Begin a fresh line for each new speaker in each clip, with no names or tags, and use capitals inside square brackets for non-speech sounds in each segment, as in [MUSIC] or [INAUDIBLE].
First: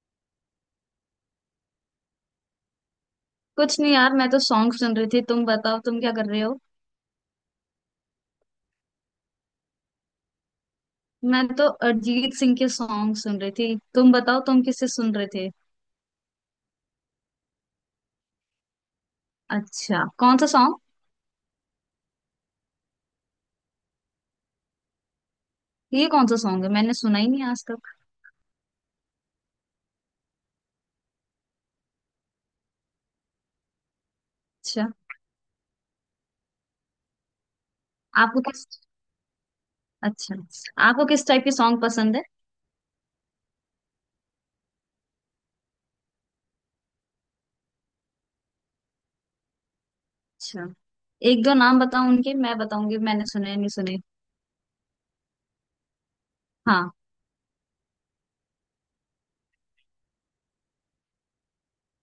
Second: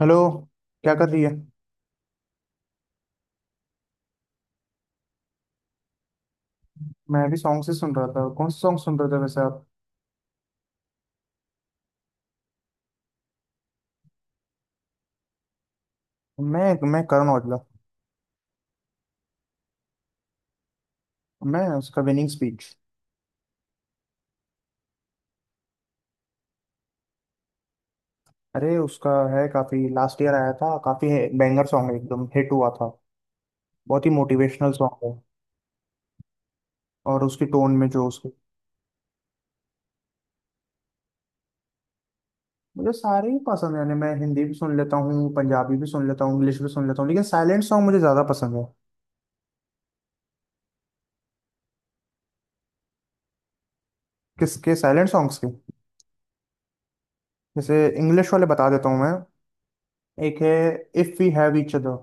Hello. क्या कर रही है।
कुछ नहीं यार, मैं तो सॉन्ग सुन रही थी। तुम बताओ, तुम क्या कर रहे हो।
मैं भी सॉन्ग से सुन रहा था। कौन सा सॉन्ग सुन रहे थे वैसे आप।
मैं तो अरिजीत सिंह के सॉन्ग सुन रही थी। तुम बताओ, तुम किससे सुन रहे थे।
मैं करण औजला।
अच्छा, कौन सा सॉन्ग।
मैं उसका विनिंग स्पीच।
ये कौन सा सॉन्ग है, मैंने सुना ही नहीं आज तक।
अरे उसका है। काफी लास्ट ईयर आया था। काफी बैंगर सॉन्ग है, एकदम हिट हुआ था। बहुत ही मोटिवेशनल
अच्छा।
सॉन्ग है। और उसकी टोन में जो उसकी।
आपको किस अच्छा आपको किस टाइप के सॉन्ग पसंद है।
मुझे सारे ही पसंद है, यानी मैं हिंदी भी सुन लेता हूँ, पंजाबी भी सुन लेता हूँ, इंग्लिश भी सुन लेता हूँ, लेकिन साइलेंट सॉन्ग मुझे ज्यादा पसंद है।
अच्छा, एक दो नाम बताओ उनके, मैं बताऊंगी मैंने सुने या नहीं सुने।
किसके साइलेंट सॉन्ग्स के।
हाँ।
जैसे इंग्लिश वाले बता देता हूँ मैं। एक है। If we have each other.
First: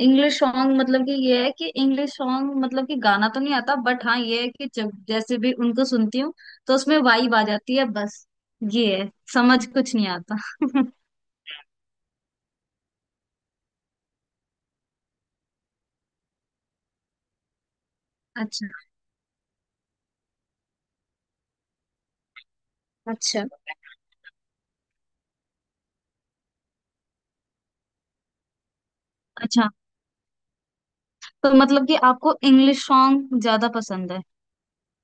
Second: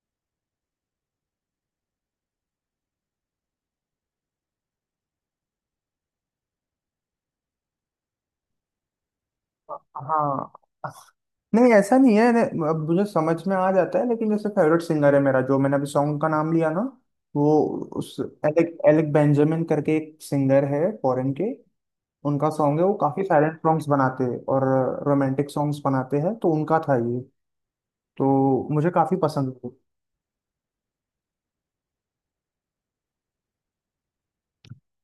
English song मतलब कि ये है कि इंग्लिश सॉन्ग मतलब कि गाना तो नहीं आता, बट हाँ ये है कि जब जैसे भी उनको सुनती हूँ तो उसमें वाइब आ जाती है बस। ये है, समझ कुछ नहीं आता।
हाँ।
[LAUGHS]
[LAUGHS] नहीं ऐसा नहीं है। अब मुझे समझ में आ जाता है, लेकिन जैसे फेवरेट सिंगर है मेरा, जो मैंने अभी सॉन्ग का नाम लिया ना। वो। उस
अच्छा।
एलेक एलेक बेंजामिन करके एक सिंगर है फॉरेन के। उनका सॉन्ग है, वो काफी
अच्छा।
साइलेंट सॉन्ग्स बनाते हैं, और रोमांटिक सॉन्ग्स बनाते हैं, तो उनका था ये। तो मुझे काफी पसंद
अच्छा,
है।
तो मतलब कि आपको इंग्लिश सॉन्ग ज्यादा पसंद है।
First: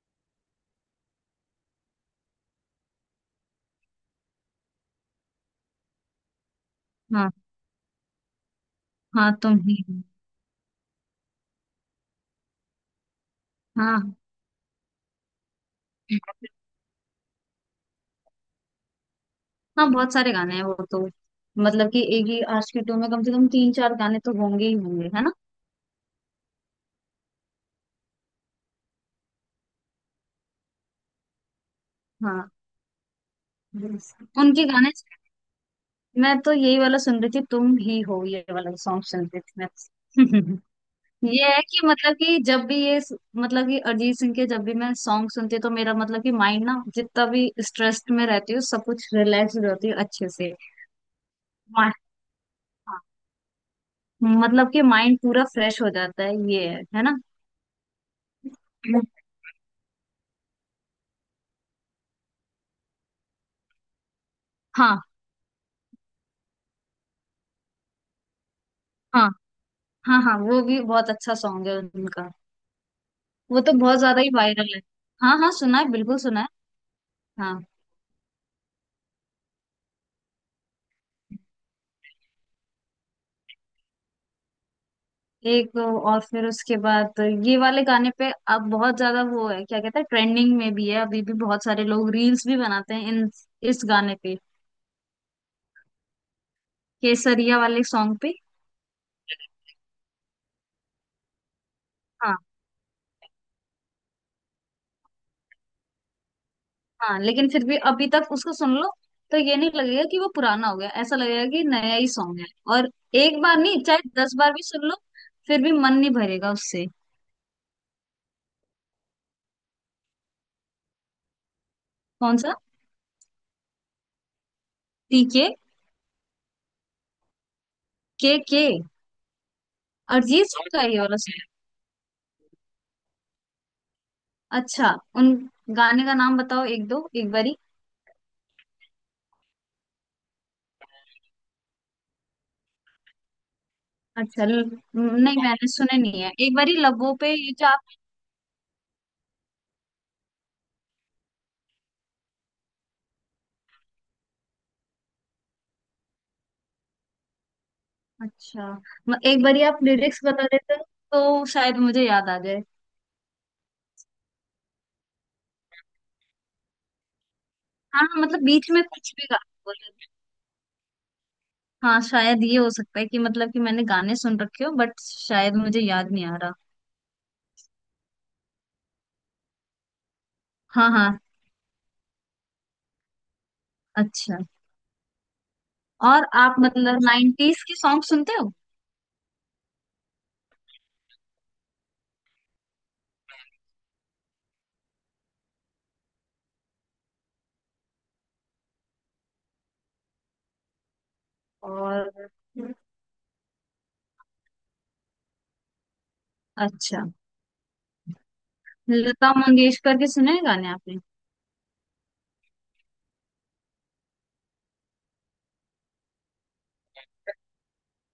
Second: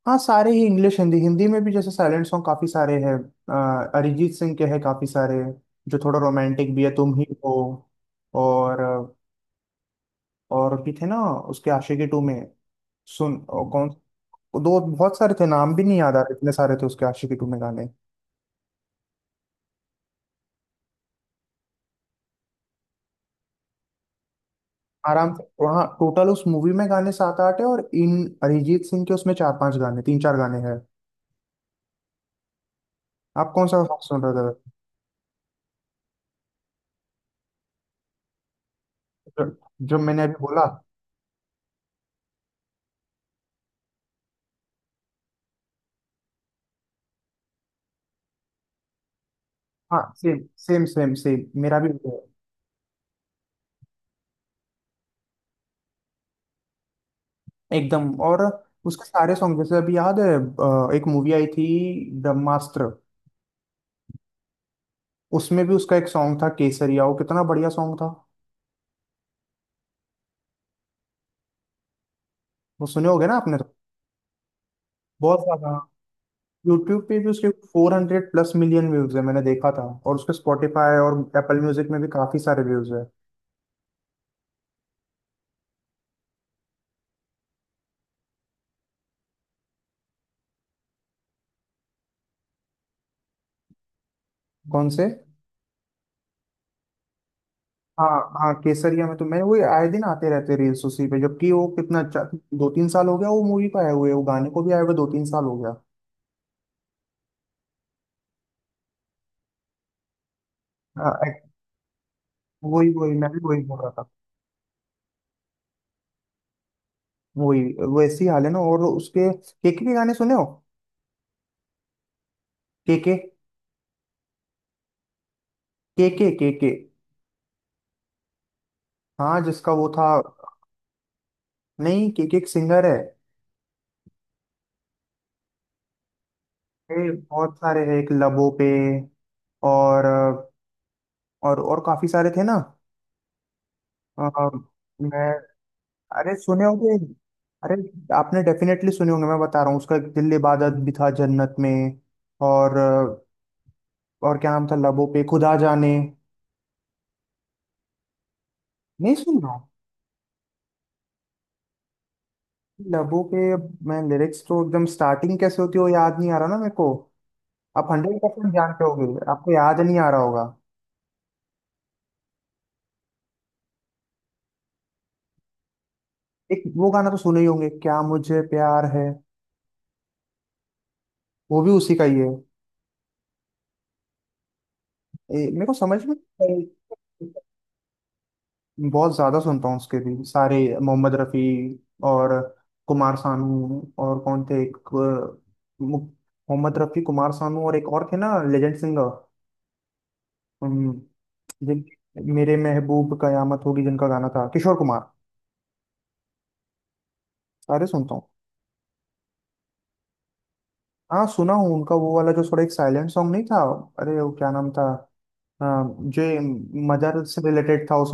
हाँ, सारे ही इंग्लिश, हिंदी हिंदी में भी जैसे साइलेंट सॉन्ग काफी सारे हैं। अरिजीत सिंह के हैं काफी सारे, जो थोड़ा रोमांटिक भी है, तुम ही
हाँ।
हो। और।
हाँ, तुम ही हो।
और भी थे ना, उसके आशिकी टू में। सुन और कौन।
हाँ।
दो बहुत सारे थे, नाम भी नहीं याद आ रहे। हाँ इतने सारे थे उसके आशिकी टू में गाने।
हाँ, बहुत सारे गाने हैं वो तो। मतलब कि एक ही आज के टू में कम से कम तीन चार गाने तो होंगे ही होंगे, है
आराम
ना।
से, वहाँ टोटल उस मूवी में गाने सात आठ है, और इन अरिजीत सिंह के उसमें चार पांच गाने, तीन चार गाने हैं।
हाँ।
आप कौन सा सॉन्ग
Yes.
सुन रहे
उनके
थे।
गाने मैं तो यही वाला सुन रही थी, तुम ही हो ये वाला सॉन्ग सुन रही
जो,
थी मैं।
जो मैंने अभी बोला।
[LAUGHS] ये है कि मतलब कि जब भी ये मतलब कि अरिजीत सिंह के जब भी मैं सॉन्ग सुनती हूँ तो मेरा मतलब कि माइंड ना, जितना भी स्ट्रेस्ड में रहती हूँ सब कुछ रिलैक्स हो जाती हूँ
हाँ
अच्छे
सेम
से।
सेम सेम सेम, मेरा
मा-
भी वही
हाँ, मतलब कि माइंड पूरा फ्रेश हो जाता है, ये है ना।
है। एकदम। और उसके
[LAUGHS]
सारे सॉन्ग, जैसे अभी याद है। एक मूवी आई थी, ब्रह्मास्त्र।
हाँ
उसमें भी उसका एक सॉन्ग था, केसरिया। वो कितना बढ़िया सॉन्ग था।
हाँ। हाँ, हाँ, वो भी बहुत अच्छा सॉन्ग है उनका।
वो सुने होगे ना आपने
वो तो
तो।
बहुत ज्यादा ही वायरल है। हाँ
बहुत
हाँ,
ज्यादा।
सुना है, बिल्कुल सुना है।
यूट्यूब पे भी उसके
हाँ,
400+ मिलियन व्यूज है, मैंने देखा था, और उसके स्पॉटिफाई और एप्पल म्यूजिक में भी काफी सारे व्यूज है।
एक और फिर उसके बाद ये वाले गाने पे अब बहुत ज्यादा वो है, क्या कहते हैं, ट्रेंडिंग में भी है अभी भी, बहुत सारे लोग रील्स भी बनाते हैं इन इस गाने पे।
कौन से।
केसरिया वाले
हाँ।
सॉन्ग पे।
हाँ केसरिया में तो मैं वो आए दिन आते रहते रील्स उसी पे, जबकि वो कितना अच्छा,
हाँ।
2-3 साल हो गया वो मूवी को आए हुए, वो गाने को भी आए हुए 2-3 साल हो गया।
हाँ, लेकिन फिर भी अभी तक उसको सुन लो तो ये नहीं लगेगा कि वो पुराना हो गया,
हाँ।
ऐसा लगेगा कि नया ही सॉन्ग है।
वही
और
वही, मैं भी
एक बार
वही बोल
नहीं,
रहा था।
चाहे दस बार भी सुन लो फिर भी मन नहीं भरेगा उससे।
वही। वैसी हाल है ना। और उसके केके के गाने सुने हो।
कौन सा।
केके
टीके।
केके केके
के के।
हाँ जिसका वो था।
अरिजीत सिंह का ये वाला सॉन्ग।
नहीं, केके एक सिंगर है।
अच्छा। उन गाने का नाम बताओ एक दो,
ये
एक
बहुत
बारी।
सारे हैं, एक लबों पे। और। और काफी सारे थे ना।
अच्छा
अ,
ल-
मैं।
नहीं, मैंने सुने नहीं है।
अरे
एक
सुने
बारी
होंगे।
लबों पे, ये जो
अरे।
आप।
आपने डेफिनेटली सुने होंगे, मैं बता रहा हूँ। उसका एक दिल इबादत भी था जन्नत में। और। और क्या नाम था, लबों पे खुदा जाने।
अच्छा।
नहीं सुन
एक
रहा
बारी
हूँ।
आप लिरिक्स बता देते तो शायद मुझे याद आ जाए।
लबों पे, अब मैं लिरिक्स तो एकदम स्टार्टिंग कैसे होती है वो याद नहीं आ रहा ना मेरे को। आप
हाँ
हंड्रेड
हाँ, मतलब
परसेंट
बीच में
जानते
कुछ भी
होगे,
गा
आपको याद
बोले।
नहीं आ रहा होगा।
हाँ, शायद ये हो सकता है कि मतलब कि मैंने गाने सुन रखे हो बट शायद मुझे याद नहीं आ रहा।
एक वो गाना तो सुने ही होंगे, क्या मुझे प्यार है।
हाँ हाँ।
वो भी उसी का ही है।
अच्छा।
मेरे को समझ में
और आप
नहीं।
मतलब नाइन्टीज के सॉन्ग सुनते हो।
बहुत ज्यादा सुनता हूँ, उसके भी सारे। मोहम्मद रफी। और। कुमार सानू, और कौन थे एक। मोहम्मद रफी, कुमार सानू, और एक और थे ना लेजेंड सिंगर। हम्म, जिन।
और
मेरे महबूब कयामत होगी, जिनका गाना था, किशोर कुमार।
अच्छा।
सारे सुनता हूँ।
लता मंगेशकर के सुने हैं गाने आपने।
हाँ सुना हूँ, उनका वो वाला जो थोड़ा एक साइलेंट सॉन्ग, नहीं था। अरे वो क्या नाम था। आ, जो मदर से रिलेटेड था वो।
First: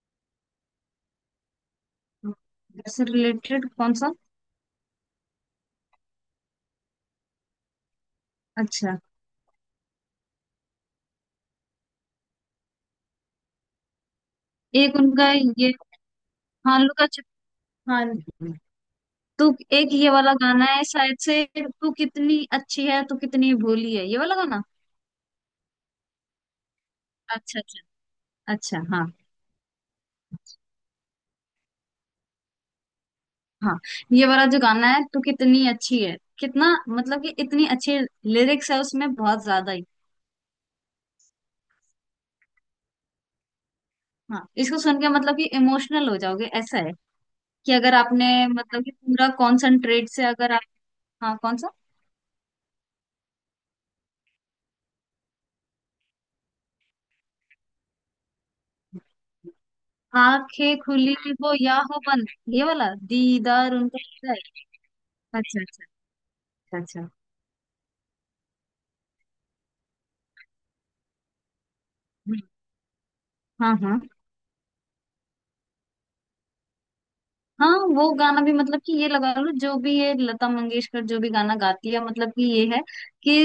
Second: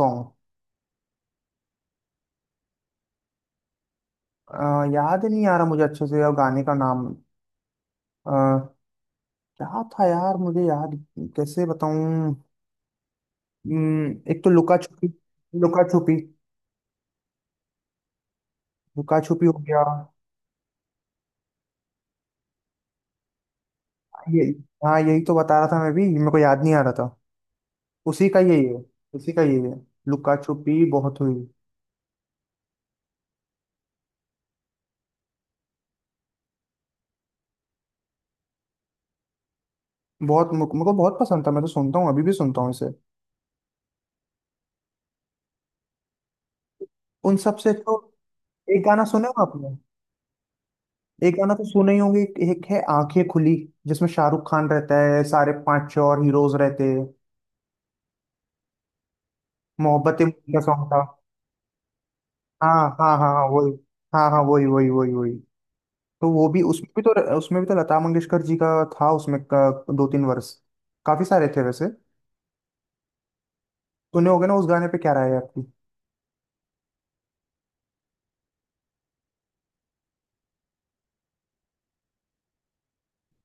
उससे रिलेटेड कौन सा।
सॉन्ग याद नहीं आ रहा मुझे अच्छे से, अब गाने का नाम
अच्छा।
क्या था यार मुझे याद। कैसे बताऊं। एक तो लुका
एक
छुपी।
उनका ये
लुका छुपी।
भालू का। हाँ जी।
लुका छुपी हो
तू।
गया।
एक ये वाला गाना है शायद से, तू कितनी अच्छी है तू कितनी भोली है, ये वाला
ये।
गाना।
हाँ यही तो बता रहा था मैं भी, मेरे को याद नहीं आ रहा था।
अच्छा अच्छा।
उसी का यही है।
अच्छा हाँ।
उसी का यही है। लुका छुपी बहुत हुई।
हाँ, ये वाला जो गाना है, तू कितनी अच्छी है, कितना मतलब कि इतनी अच्छी लिरिक्स है उसमें, बहुत ज्यादा ही।
बहुत मेरे को बहुत पसंद था, मैं तो सुनता हूँ, अभी भी सुनता हूँ इसे।
हाँ, इसको सुन के मतलब कि इमोशनल हो जाओगे ऐसा है
उन
कि
सबसे
अगर
तो।
आपने
एक
मतलब कि
गाना
पूरा
सुने हो आपने।
कॉन्सेंट्रेट से अगर आप।
एक
हाँ,
गाना
कौन
तो
सा।
सुने ही होंगे, एक एक है, आंखें खुली। जिसमें शाहरुख खान रहता है, सारे पांच छह और हीरोज रहते हैं। मोहब्बतें का
आंखें
सॉन्ग था।
खुली हो या हो बंद, ये
हाँ
वाला
हाँ हाँ हाँ, वही।
दीदार उनका
हाँ
होता है।
हाँ, वही वही वही वही।
अच्छा अच्छा।
तो वो भी,
अच्छा
उसमें भी
अच्छा।
तो। उसमें भी तो लता मंगेशकर जी का था उसमें का, 2-3 वर्ष, काफी सारे थे वैसे।
हम्म, हाँ हाँ।
सुने होगे ना उस गाने पे, क्या राय है आपकी।
हाँ, वो गाना भी मतलब कि ये लगा लो, जो भी ये लता मंगेशकर जो भी गाना गाती है मतलब कि ये है कि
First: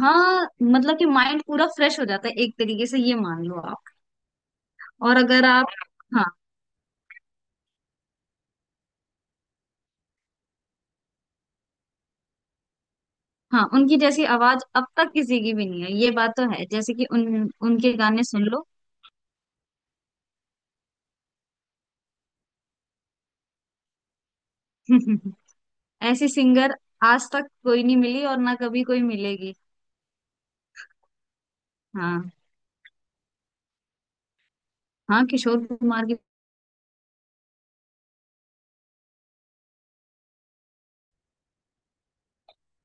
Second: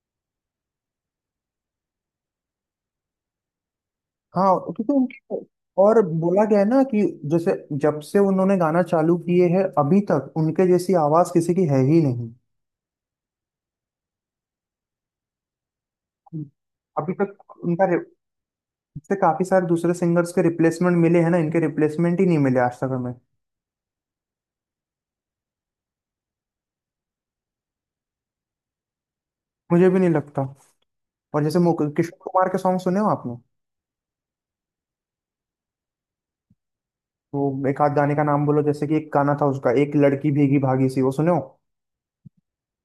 हाँ मतलब कि माइंड पूरा फ्रेश हो जाता है एक तरीके से, ये मान लो आप।
हाँ, क्योंकि
और
उनकी।
अगर आप।
और
हाँ।
बोला गया है ना कि, जैसे, जब से उन्होंने गाना चालू किए हैं अभी तक उनके जैसी आवाज किसी की है ही नहीं।
हाँ, उनकी जैसी आवाज अब तक किसी की भी नहीं है ये बात तो है, जैसे कि
अभी
उन
तक उनका
उनके गाने सुन लो।
इससे काफी सारे दूसरे सिंगर्स के रिप्लेसमेंट मिले हैं ना, इनके रिप्लेसमेंट ही नहीं मिले आज तक हमें।
[LAUGHS] ऐसी सिंगर आज तक कोई नहीं मिली और ना कभी कोई मिलेगी।
मुझे भी नहीं लगता। और जैसे किशोर
हाँ।
कुमार के सॉन्ग सुने हो आपने।
हाँ, किशोर कुमार की।
वो एक आध गाने का नाम बोलो, जैसे कि एक गाना था उसका, एक लड़की भीगी भागी सी, वो सुनो।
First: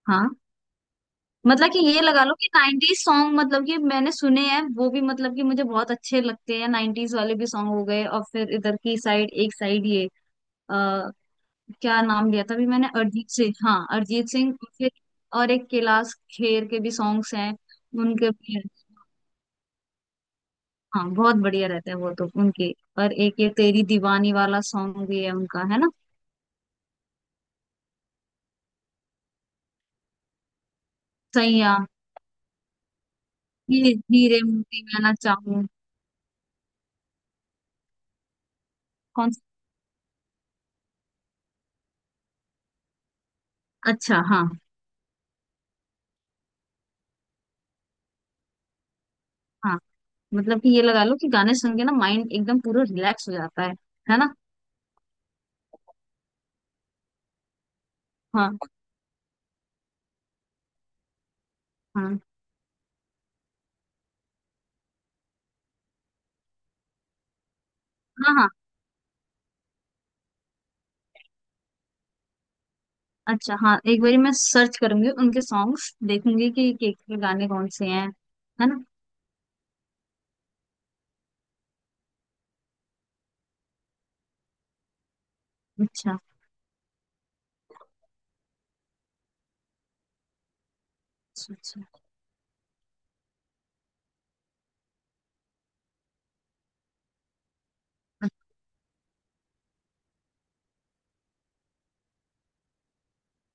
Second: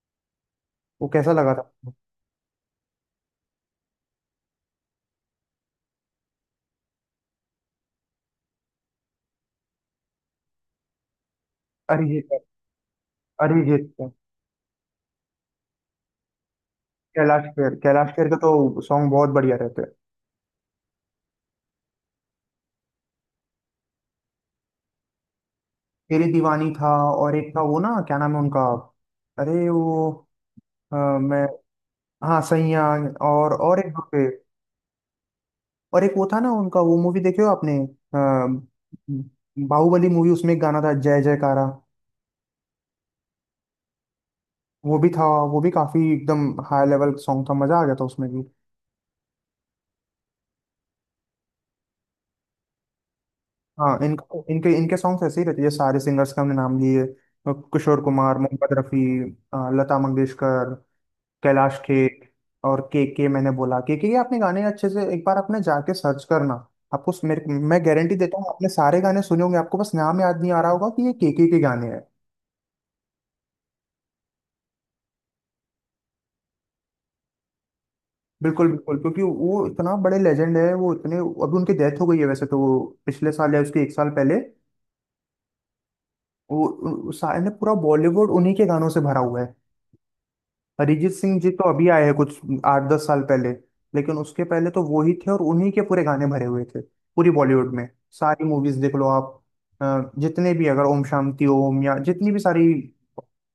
हाँ,
वो कैसा लगा था
मतलब कि
आपको?
ये लगा लो कि 90s सॉन्ग मतलब कि मैंने सुने हैं वो भी, मतलब कि मुझे बहुत अच्छे लगते हैं 90s वाले भी। सॉन्ग हो गए और फिर इधर की साइड एक साइड ये आ, क्या
अरिजीत
नाम
का-
लिया था अभी मैंने, अरिजीत सिंह, हाँ
अरिजीत का,
अरिजीत सिंह। फिर और एक कैलाश खेर के भी सॉन्ग्स
कैलाश
हैं
खेर। कैलाश खेर
उनके
का तो
भी हैं।
सॉन्ग बहुत बढ़िया रहते हैं।
हाँ, बहुत बढ़िया रहते हैं वो तो उनके। और एक ये तेरी दीवानी वाला सॉन्ग भी है उनका, है ना।
तेरी दीवानी था। और एक था वो ना, क्या नाम है उनका। अरे वो। मैं।
सैया।
हाँ सैया। और
हीरे।
एक दो थे।
हीरे मोती मैं ना चाहूँ।
और एक वो था ना उनका, वो मूवी देखे हो आपने।
कौन
बाहुबली मूवी, उसमें एक गाना था, जय जयकारा।
सा। अच्छा हाँ।
वो भी था। वो भी काफी एकदम हाई लेवल सॉन्ग था, मजा आ गया था उसमें भी।
हाँ, मतलब कि ये लगा लो कि गाने सुन के ना माइंड एकदम पूरा रिलैक्स हो जाता है।
हाँ,
है ना।
इनका इनके इनके सॉन्ग्स ऐसे ही रहते हैं। ये सारे सिंगर्स के हमने नाम लिए, किशोर कुमार,
हाँ
मोहम्मद रफ़ी, लता मंगेशकर, कैलाश
हाँ
खेर, और के के। मैंने बोला, के ये आपने गाने अच्छे से एक बार आपने जाके सर्च करना। आपको उस- मेरे मैं गारंटी
हाँ।
देता हूँ,
हाँ,
आपने सारे गाने सुने होंगे, आपको बस नाम याद नहीं आ रहा होगा कि ये के गाने हैं।
अच्छा हाँ, एक बारी मैं सर्च करूंगी उनके सॉन्ग्स, देखूंगी कि के गाने कौन से हैं।
बिल्कुल
है ना।
बिल्कुल, क्योंकि वो इतना बड़े लेजेंड है, वो इतने, अभी उनकी डेथ हो गई है वैसे तो वो, पिछले साल या उसके एक साल पहले।
अच्छा
वो सारे, पूरा बॉलीवुड उन्हीं के गानों से भरा हुआ है। अरिजीत सिंह जी तो
अच्छा।
अभी आए हैं कुछ 8-10 साल पहले, लेकिन उसके पहले तो वो ही थे और उन्हीं के पूरे गाने भरे हुए थे पूरी बॉलीवुड में। सारी मूवीज देख लो आप। जितने भी, अगर ओम शांति ओम या जितनी भी सारी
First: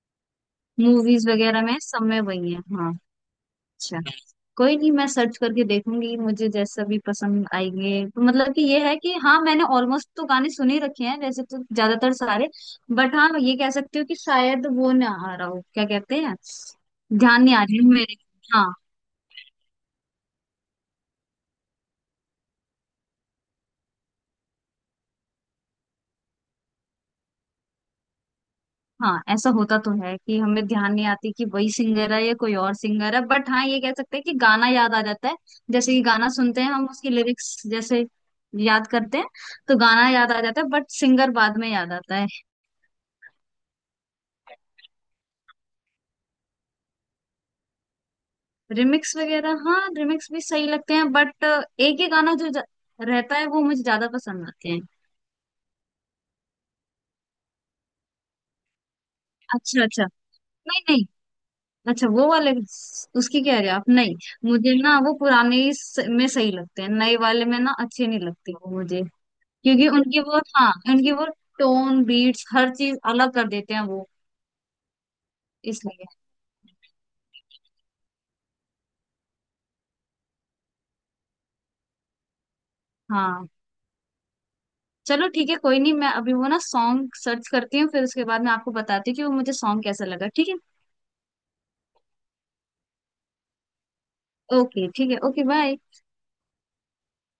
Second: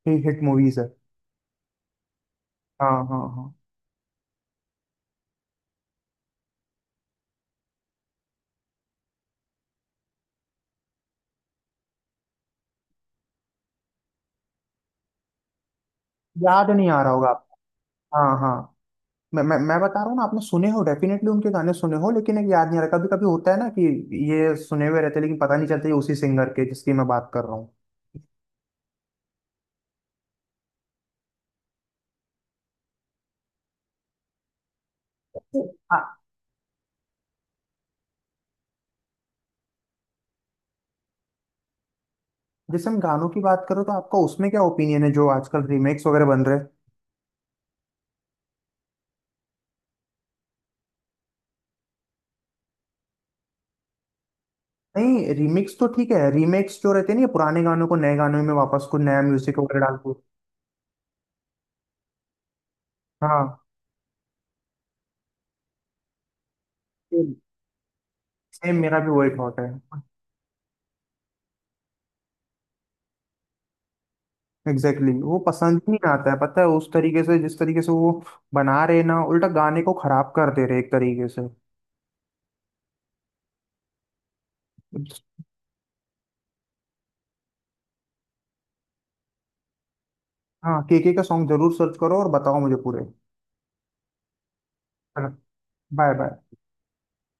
हिट मूवीज है।
मूवीज वगैरह में सब में वही है,
हाँ
हाँ।
हाँ हाँ।
अच्छा। कोई नहीं, मैं सर्च करके देखूंगी, मुझे जैसा भी पसंद आएंगे, तो मतलब कि ये है कि हाँ मैंने ऑलमोस्ट तो गाने सुन ही रखे हैं वैसे तो ज्यादातर सारे, बट हाँ ये कह सकती हूँ कि शायद वो ना आ रहा, हो क्या कहते हैं,
याद नहीं आ रहा होगा
ध्यान नहीं
आपको।
आ रही है मेरे।
हाँ हाँ।
हाँ।
मैं बता रहा हूँ ना, आपने सुने हो डेफिनेटली उनके गाने, सुने हो लेकिन एक याद नहीं आ रहा, कभी कभी होता है ना कि ये सुने हुए रहते हैं, लेकिन पता नहीं चलता ये उसी सिंगर के जिसकी मैं बात कर रहा
हाँ, ऐसा होता तो है कि हमें ध्यान नहीं आती कि वही सिंगर है या कोई और सिंगर है, बट हाँ ये कह सकते हैं कि गाना याद आ जाता है।
हूँ।
जैसे कि गाना सुनते हैं हम उसकी लिरिक्स जैसे याद करते हैं तो गाना याद आ जाता है, बट सिंगर बाद में याद आता है।
जैसे हम गानों की बात करो तो आपका उसमें क्या ओपिनियन है, जो आजकल रीमेक्स वगैरह बन रहे हैं।
रिमिक्स वगैरह, हाँ रिमिक्स भी सही लगते हैं बट एक ही गाना जो रहता है वो मुझे ज्यादा पसंद आते हैं।
नहीं, रीमिक्स तो ठीक है, रीमेक्स जो रहते हैं ना, ये पुराने गानों को नए गानों में वापस कुछ नया म्यूजिक वगैरह
अच्छा
डाल
अच्छा।
के।
नहीं नहीं। अच्छा वो वाले उसकी
हाँ
कह रहे हो आप। नहीं, मुझे ना वो पुराने में सही लगते हैं, नए वाले में ना अच्छे नहीं लगते वो
सेम मेरा
मुझे।
भी वही थॉट है।
क्योंकि उनकी वो, हाँ उनकी वो टोन बीट्स हर चीज अलग कर देते हैं वो।
Exactly exactly. वो पसंद ही
इसलिए।
नहीं आता है, पता है, उस तरीके से जिस तरीके से वो बना रहे ना, उल्टा गाने को खराब कर दे रहे एक तरीके से।
हाँ। चलो ठीक है, कोई नहीं मैं अभी वो ना सॉन्ग सर्च करती हूँ, फिर उसके बाद मैं आपको बताती हूँ कि वो मुझे सॉन्ग कैसा लगा, ठीक है।
हाँ, केके का सॉन्ग जरूर सर्च करो और बताओ मुझे पूरे।
ओके, ठीक है, ओके बाय।
Bye bye.